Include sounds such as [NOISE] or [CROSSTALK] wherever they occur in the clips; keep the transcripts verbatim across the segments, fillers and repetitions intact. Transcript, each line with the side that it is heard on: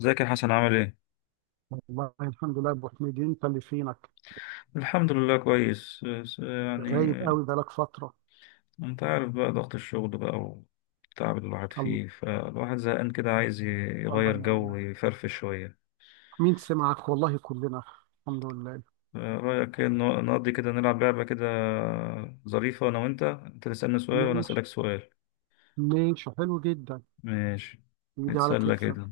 left: ازيك يا حسن عامل ايه؟
right: والله الحمد لله يا ابو حميد. انت اللي فينك
left: الحمد لله، كويس. بس يعني
right: غايب قوي بقالك فتره.
left: انت عارف بقى ضغط الشغل بقى والتعب اللي الواحد
right: الله.
left: فيه، فالواحد زهقان كده عايز ي- يغير
right: الله
left: جو
right: يعينك.
left: ويفرفش شوية.
right: مين سمعك والله، كلنا. الحمد لله.
left: رأيك إيه ن- نقضي كده، نلعب لعبة كده ظريفة أنا وأنت؟ أنت تسألني سؤال وأنا
right: ماشي.
left: أسألك سؤال.
right: ماشي، حلو جدا.
left: ماشي.
right: يجي على
left: نتسلى
right: كتفك.
left: كده.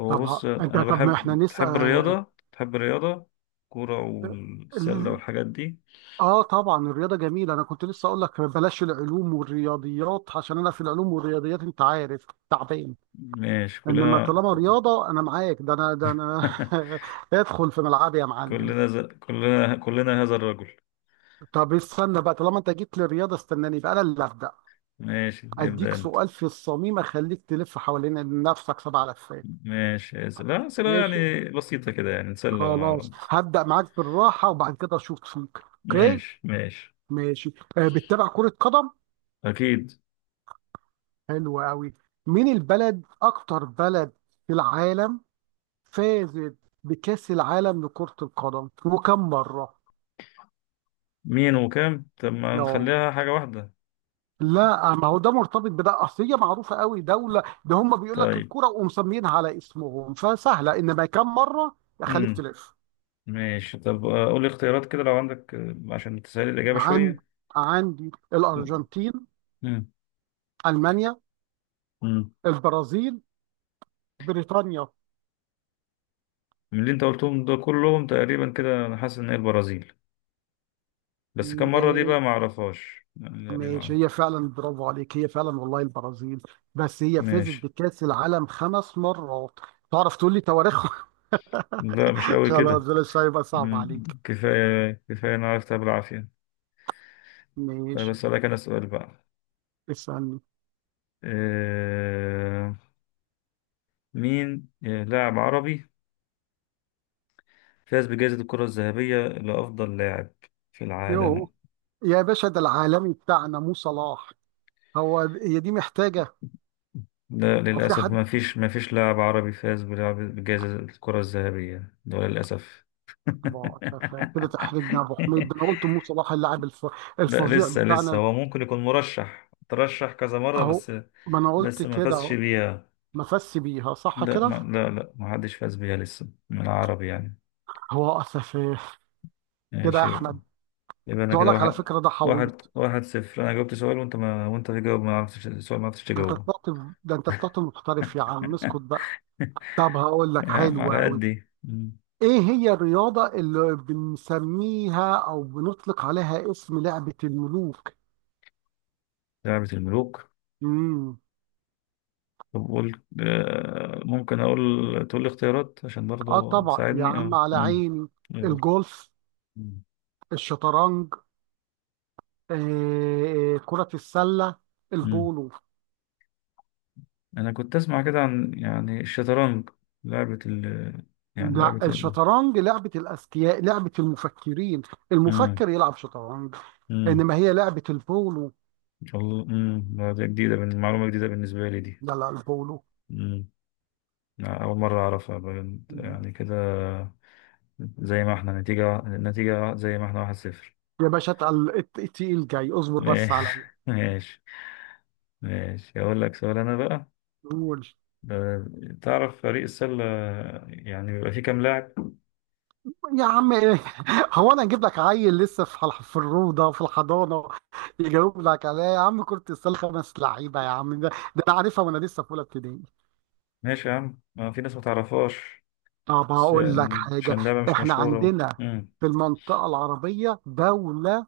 left: هو
right: طب ها.
left: بص،
right: انت،
left: أنا
right: طب ما احنا
left: بحب، تحب
right: نسأل.
left: الرياضة، تحب الرياضة كورة والسلة
right: ال-
left: والحاجات دي؟
right: اه طبعا، الرياضه جميله. انا كنت لسه اقول لك بلاش العلوم والرياضيات، عشان انا في العلوم والرياضيات انت عارف تعبان.
left: ماشي،
right: انما
left: كلنا.
right: طالما رياضه انا معاك. ده انا، ده انا.
left: [LAUGHS]
right: [LAUGHS] ادخل في ملعبي يا معلم.
left: كلنا ز... كلنا كلنا هذا الرجل.
right: طب استنى بقى، طالما انت جيت للرياضه استناني بقى، انا اللي هبدا.
left: ماشي، ابدأ
right: اديك
left: انت.
right: سؤال في الصميم، اخليك تلف حوالين نفسك سبع لفات.
left: ماشي يا سلام. لا، أسئلة
right: ماشي.
left: يعني بسيطة كده يعني نسلم مع
right: خلاص،
left: بعض.
right: هبدا معاك بالراحه وبعد كده اشوف فيك، اوكي؟
left: ماشي، ماشي.
right: ماشي. آه، بتتابع كره قدم؟
left: أكيد.
right: حلو قوي. مين البلد، اكتر بلد في العالم، فازت بكاس العالم لكره القدم؟ وكم مره؟
left: مين وكام؟ طب ما
right: اه.
left: نخليها حاجة واحدة.
right: لا، آه، ما هو ده مرتبط بده، اصل هي معروفه قوي دوله. ده هم بيقول لك
left: طيب.
right: الكوره ومسمينها على اسمهم فسهله، انما كم مره؟ اخليك
left: امم
right: تلف.
left: ماشي طب، آه، قول لي اختيارات كده لو عندك، آه، عشان تسهل الإجابة
right: عندي.
left: شوية.
right: عندي الارجنتين،
left: امم
right: المانيا،
left: امم
right: البرازيل، بريطانيا.
left: من اللي أنت قلتهم ده كلهم تقريبا كده، أنا حاسس إن هي البرازيل. بس كم
right: م-
left: مرة دي بقى ما أعرفهاش. لا دي
right: ماشي،
left: ما...
right: هي فعلا. برافو عليك، هي فعلا والله البرازيل. بس هي فازت
left: ماشي.
right: بكاس العالم خمس مرات. تعرف تقول لي تواريخهم؟
left: لا، مش
right: [LAUGHS]
left: قوي
right: خلاص
left: كده.
right: بلاش، هيبقى صعب
left: مم.
right: عليك.
left: كفاية كفاية، أنا عرفت بالعافية. طيب
right: ماشي.
left: أسألك أنا سؤال بقى.
right: اسالني.
left: آه... مين لاعب عربي فاز بجائزة الكرة الذهبية لأفضل لاعب في العالم؟
right: يو. يا باشا، ده العالمي بتاعنا مو صلاح. هو هي دي محتاجة؟
left: لا،
right: أو في
left: للأسف
right: حد؟
left: ما فيش ما فيش لاعب عربي فاز بلعب- بجائزة الكرة الذهبية ده، للأسف.
right: ما شاف كده؟ تحرجني يا أبو حميد، ده أنا
left: [LAUGHS]
right: قلت مو صلاح اللاعب الف...
left: لا،
right: الفظيع
left: لسه لسه
right: بتاعنا.
left: هو ممكن يكون مرشح، ترشح كذا مرة
right: أهو.
left: بس.
right: ما أنا قلت
left: بس ما
right: كده
left: فازش
right: أهو.
left: بيها.
right: مفسي بيها، صح
left: لا
right: كده؟
left: ما لا لا ما حدش فاز بيها لسه من العرب يعني.
right: هو أسف كده يا
left: ماشي بقى.
right: أحمد.
left: يبقى
right: كنت
left: انا
right: أقول
left: كده
right: لك على
left: واحد،
right: فكرة ده
left: واحد
right: حويط.
left: واحد صفر. انا جاوبت سؤال وانت ما وانت تجاوب، ما عرفتش السؤال، ما عرفتش
right: أنت
left: تجاوبه.
right: طلعت، ده أنت طلعت محترف يا عم، اسكت
left: [LAUGHS]
right: بقى. طب هقول لك،
left: يا عم،
right: حلو
left: على
right: أوي.
left: قد ايه. مم.
right: إيه هي الرياضة اللي بنسميها أو بنطلق عليها اسم لعبة الملوك؟
left: لعبة الملوك؟
right: امم
left: طب قول، آه، ممكن اقول تقول لي اختيارات عشان
right: اه
left: برضه
right: طبعا يا
left: تساعدني.
right: عم،
left: اه
right: على
left: مم.
right: عيني.
left: يقول.
right: الجولف،
left: مم.
right: الشطرنج، آه، آه، كرة السلة،
left: مم.
right: البولو.
left: انا كنت اسمع كده عن يعني الشطرنج، لعبة ال يعني
right: لا،
left: لعبة ال...
right: الشطرنج لعبة الأذكياء، لعبة المفكرين.
left: مم.
right: المفكر يلعب شطرنج.
left: مم.
right: إنما هي لعبة البولو.
left: الله. مم. لا، دي جديدة بال- معلومة جديدة بالنسبة لي
right: لا لا، البولو.
left: دي. لا، أول مرة أعرفها بجد يعني كده. زي ما احنا نتيجة، النتيجة زي ما احنا واحد صفر.
right: يا باشا اتقل- الت- التقيل جاي، اصبر بس
left: ماشي.
right: عليا.
left: [LAUGHS] ماشي. ماشي. أقول لك سؤال أنا بقى.
right: قول.
left: ده- تعرف فريق السلة يعني بيبقى فيه كام لاعب؟
right: يا عم ايه؟ [LAUGHS] هو انا اجيب لك عيل لسه في الح- في الروضه، في الحضانه، يجاوب لك عليها يا عم؟ كرة السله خمس لعيبه يا عم، ده ده انا عارفها وانا لسه في اولى ابتدائي.
left: ماشي يا عم، ما في ناس ما تعرفهاش
right: طب
left: بس،
right: هقول لك حاجة.
left: عشان لعبة مش
right: احنا
left: مشهورة.
right: عندنا
left: مم.
right: في المنطقة العربية دولة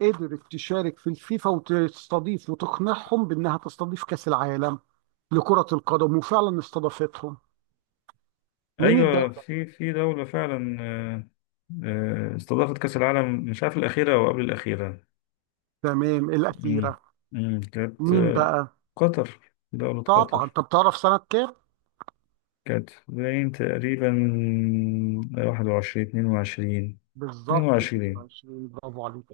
right: قدرت تشارك في الفيفا وتستضيف وتقنعهم بأنها تستضيف كأس العالم لكرة القدم، وفعلا استضافتهم. مين
left: أيوة،
right: الدولة؟
left: في في دولة فعلا، آه، آه، استضافت كأس العالم، مش عارف الأخيرة أو قبل الأخيرة.
right: تمام،
left: مم.
right: الأخيرة.
left: مم. كانت
right: مين
left: آه،
right: بقى؟
left: قطر، دولة
right: طبعا.
left: قطر.
right: طب تعرف سنة كام؟
left: كانت باين تقريبا واحد وعشرين، اتنين وعشرين. اتنين
right: بالظبط
left: وعشرين
right: اتنين وعشرين، برافو عليك.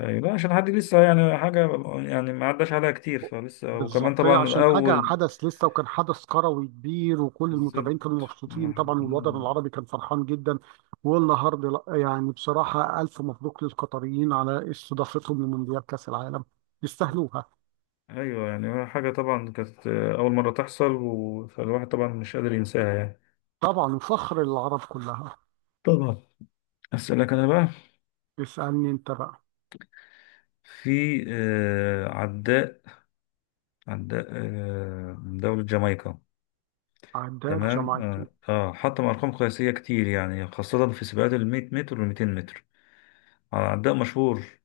left: أيوة، لا عشان حد لسه يعني حاجة يعني ما عداش عليها كتير، فلسه وكمان
right: بالظبط، هي
left: طبعا
right: عشان حاجة
left: الأول.
right: حدث لسه وكان حدث كروي كبير، وكل المتابعين
left: بالظبط.
right: كانوا مبسوطين طبعا، والوطن
left: مم.
right: العربي كان فرحان جدا. والنهارده لأ، يعني بصراحة ألف مبروك للقطريين على استضافتهم لمونديال كأس العالم. يستاهلوها.
left: أيوة يعني حاجة طبعا كانت أول مرة تحصل، و- فالواحد طبعا مش قادر ينساها يعني.
right: طبعا، وفخر للعرب كلها.
left: طبعا. أسألك أنا بقى.
right: اسألني أنت بقى.
left: في آه، عداء، عداء آه، من دولة جامايكا.
right: عداء
left: تمام. اه
right: جامايكي.
left: آه، حطم ارقام قياسيه كتير يعني خاصه في سباقات ال 100 متر وال 200 متر. على عداء مشهور.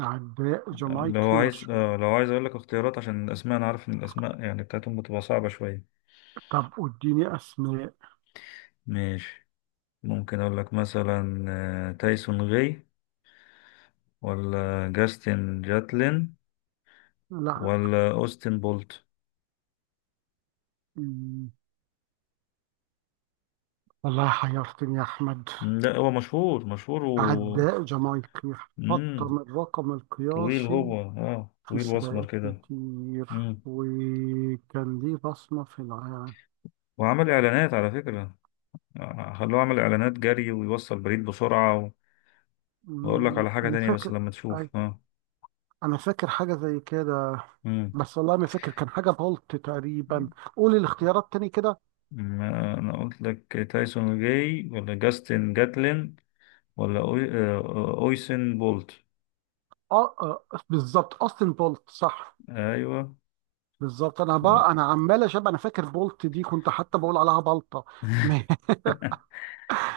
right: عداء
left: آه، لو
right: جامايكي
left: عايز
right: مشهور.
left: آه، لو عايز اقول لك اختيارات، عشان الاسماء انا عارف ان الاسماء يعني بتاعتهم بتبقى صعبه شويه.
right: طب اديني أسماء.
left: ماشي. ممكن اقول لك مثلا آه، تايسون غي، ولا جاستن جاتلين،
right: لا.
left: ولا اوستن بولت.
right: مم. والله حيرتني يا أحمد.
left: مم، لا هو مشهور، مشهور و
right: عداء جامايكي، حط
left: مم.
right: من الرقم
left: طويل،
right: القياسي
left: هو اه
right: في
left: طويل واسمر
right: سباقات
left: كده.
right: كتير،
left: مم.
right: وكان ليه بصمة في العالم.
left: وعمل اعلانات على فكره، خلوه يعمل اعلانات جري ويوصل بريد بسرعة و... واقول لك
right: أمم،
left: على حاجة
right: أنا
left: تانية بس
right: فاكر.
left: لما
right: أي-
left: تشوف. اه
right: أنا فاكر حاجة زي كده،
left: مم.
right: بس والله ما فاكر، كان حاجة بولت تقريبا. قولي الاختيارات تاني كده.
left: ما انا قلت لك تايسون جاي، ولا جاستن جاتلين، ولا أوي... آه، اويسن بولت.
right: آه، آه بالظبط، أوستن بولت صح.
left: ايوه.
right: بالظبط. أنا بقى
left: هو
right: أنا عمال أشبه، أنا فاكر بولت دي كنت حتى بقول عليها بلطة. [LAUGHS]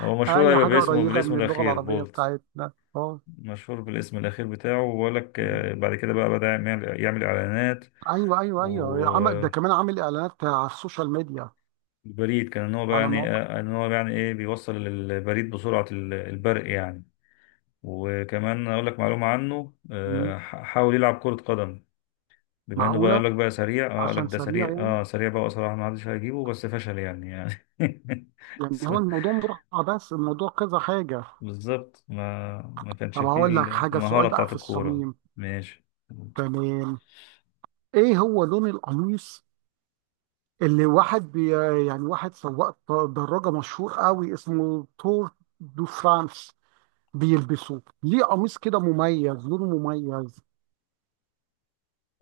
left: هو مشهور،
right: أي
left: ايوه،
right: حاجة
left: باسمه،
right: قريبة
left: بالاسم
right: من اللغة
left: الاخير
right: العربية
left: بولت.
right: بتاعتنا أه.
left: مشهور بالاسم الاخير بتاعه. وبقول لك
right: أمم.
left: آه، بعد كده بقى بدأ يعمل يعمل اعلانات
right: أيوه أيوه أيوه، عمل ده
left: والبريد،
right: كمان، عامل إعلانات على السوشيال ميديا،
left: كان ان هو بقى
right: على
left: يعني
right: مواقع.
left: آه، ان هو يعني ايه بيوصل البريد بسرعة، ال- البرق يعني. وكمان اقول لك معلومه عنه،
right: أمم.
left: آه، ح- حاول يلعب كره قدم. بما انه بقى قال
right: معقولة؟
left: لك بقى سريع، اه قال لك
right: عشان
left: ده
right: سريع
left: سريع،
right: يعني.
left: اه سريع بقى وصراحه ما حدش هيجيبه، بس فشل يعني يعني [LAUGHS]
right: يعني
left: س-
right: هو الموضوع مطرحة، بس الموضوع كذا حاجة.
left: بالظبط، ما ما كانش
right: طب
left: فيه
right: هقول لك حاجة،
left: المهاره
right: سؤال بقى
left: بتاعت
right: في
left: الكوره.
right: الصميم.
left: ماشي.
right: تمام. ايه هو لون القميص اللي واحد بي يعني واحد سواق دراجة مشهور قوي اسمه تور دو فرانس بيلبسه؟ ليه قميص كده مميز، لونه مميز؟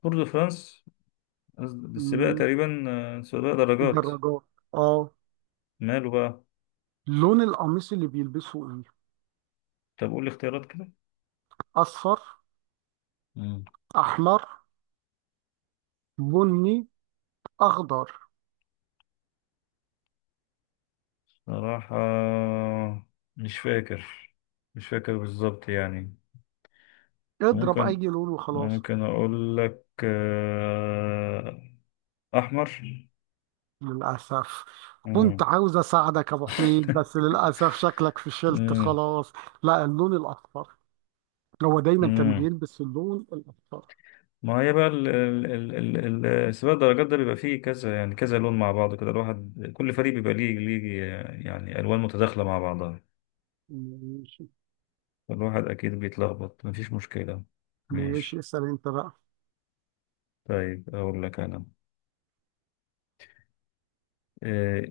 left: تور دو فرانس. قصد- السباق
right: مم،
left: تقريبا، آه، سباق درجات.
right: الدراجات. اه.
left: ماله بقى.
right: لون القميص اللي بيلبسه ايه؟
left: طب قول لي اختيارات كده.
right: اصفر،
left: مم.
right: احمر، بني، اخضر.
left: صراحه، مش فاكر مش فاكر بالظبط يعني.
right: اضرب اي
left: ممكن
right: لون وخلاص.
left: ممكن أقول لك آه، أحمر.
right: للأسف. كنت
left: مم.
right: عاوز أساعدك يا أبو حميد، بس
left: [LAUGHS]
right: للأسف شكلك فشلت
left: مم.
right: خلاص. لا، اللون الأخضر. هو دايما كان
left: مم.
right: بيلبس اللون الأخضر.
left: ما هي بقى ال ال ال ال ال- سباق الدرجات ده بيبقى فيه كذا يعني كذا لون مع بعض كده، الواحد كل فريق بيبقى ليه، ليه يعني ألوان متداخلة مع بعضها.
right: ماشي.
left: الواحد أكيد بيتلخبط، مفيش مشكلة.
right: ماشي،
left: ماشي.
right: اسأل أنت بقى.
left: طيب أقول لك أنا. آه،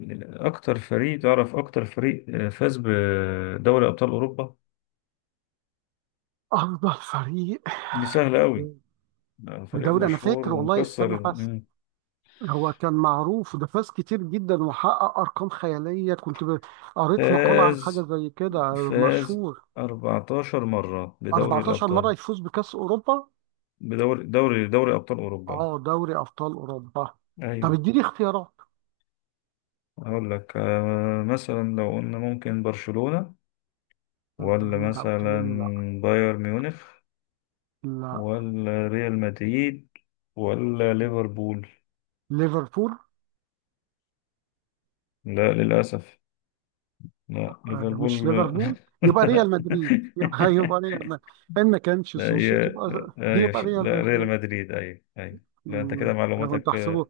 left: أكتر فريق تعرف أكتر فريق آه، فاز بدوري أبطال أوروبا؟
right: أفضل فريق؟
left: دي سهلة أوي، ده فريق
right: بدوري، أنا
left: مشهور
right: فاكر والله،
left: ومكسر
right: استنى بس.
left: الدنيا.
right: هو كان معروف، ده فاز كتير جدا وحقق أرقام خيالية. كنت ب- قريت مقالة عن
left: فاز
right: حاجة زي كده
left: فاز
right: مشهور.
left: اربعة عشر مرة بدوري
right: اربعتاشر مرة
left: الأبطال،
right: يفوز بكأس أوروبا.
left: بدوري دوري دوري أبطال أوروبا.
right: اه، دوري أبطال أوروبا. طب
left: أيوة.
right: اديني اختيارات.
left: هقول لك آه، مثلا لو قلنا ممكن برشلونة، ولا
right: مم، لا،
left: مثلا
right: بتقولي لا.
left: بايرن ميونخ،
right: لا،
left: ولا ريال مدريد، ولا ليفربول؟
right: ليفربول.
left: لا، للأسف. لا
right: آه، مش
left: ليفربول. [LAUGHS]
right: ليفربول. يبقى
left: لا.
right: ريال مدريد، يبقى يبقى ريال مدريد. ان ما كانش
left: لا
right: سوسو
left: هي
right: تبقى.
left: لا هي
right: يبقى
left: ش-
right: ريال
left: لا، ريال
right: مدريد.
left: مدريد، أيوة أيوة، لا أنت كده
right: مم، انا كنت
left: معلوماتك...
right: احسبه،
left: آه،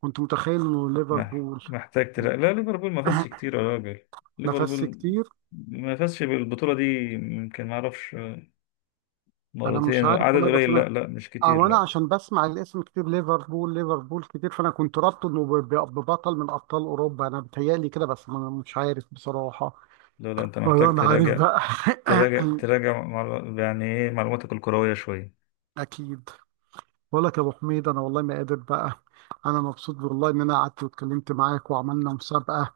right: كنت متخيل انه
left: مح-
right: ليفربول.
left: محتاج تلا لا، ليفربول ما فازش
right: [CLEARS THROAT]
left: كتير يا راجل.
right: نفس
left: ليفربول
right: كتير.
left: ما فازش بالبطولة دي، يمكن ما أعرفش، آه،
right: انا مش
left: مرتين،
right: عارف
left: عدد
right: والله، بس
left: قليل.
right: انا.
left: لا لا، مش كتير،
right: او انا
left: لا.
right: عشان بسمع الاسم كتير، ليفربول ليفربول كتير، فانا كنت رابطه انه ب- ب- ببطل من ابطال اوروبا، انا بتهيألي كده، بس انا مش عارف بصراحة.
left: لا لا، أنت
right: والله
left: محتاج
right: ما عارف
left: تراجع،
right: بقى.
left: تراجع تراجع مع- يعني إيه معلوماتك الكروية شوية.
right: [CLEARS THROAT] اكيد. بقول لك يا ابو حميد، انا والله ما قادر بقى. انا مبسوط والله ان انا قعدت واتكلمت معاك وعملنا مسابقه.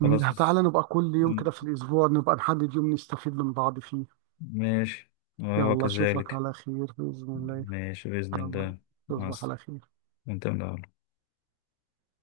right: م-
left: خلاص.
right: تعالى نبقى كل يوم
left: م-
right: كده في الاسبوع، نبقى نحدد يوم نستفيد من بعض فيه.
left: ماشي. وهو
right: يلا اشوفك
left: كذلك.
right: على خير باذن الله.
left: ماشي بإذن
right: يلا
left: الله. مع
right: تصبح
left: الس-
right: على خير.
left: أنت من الأول.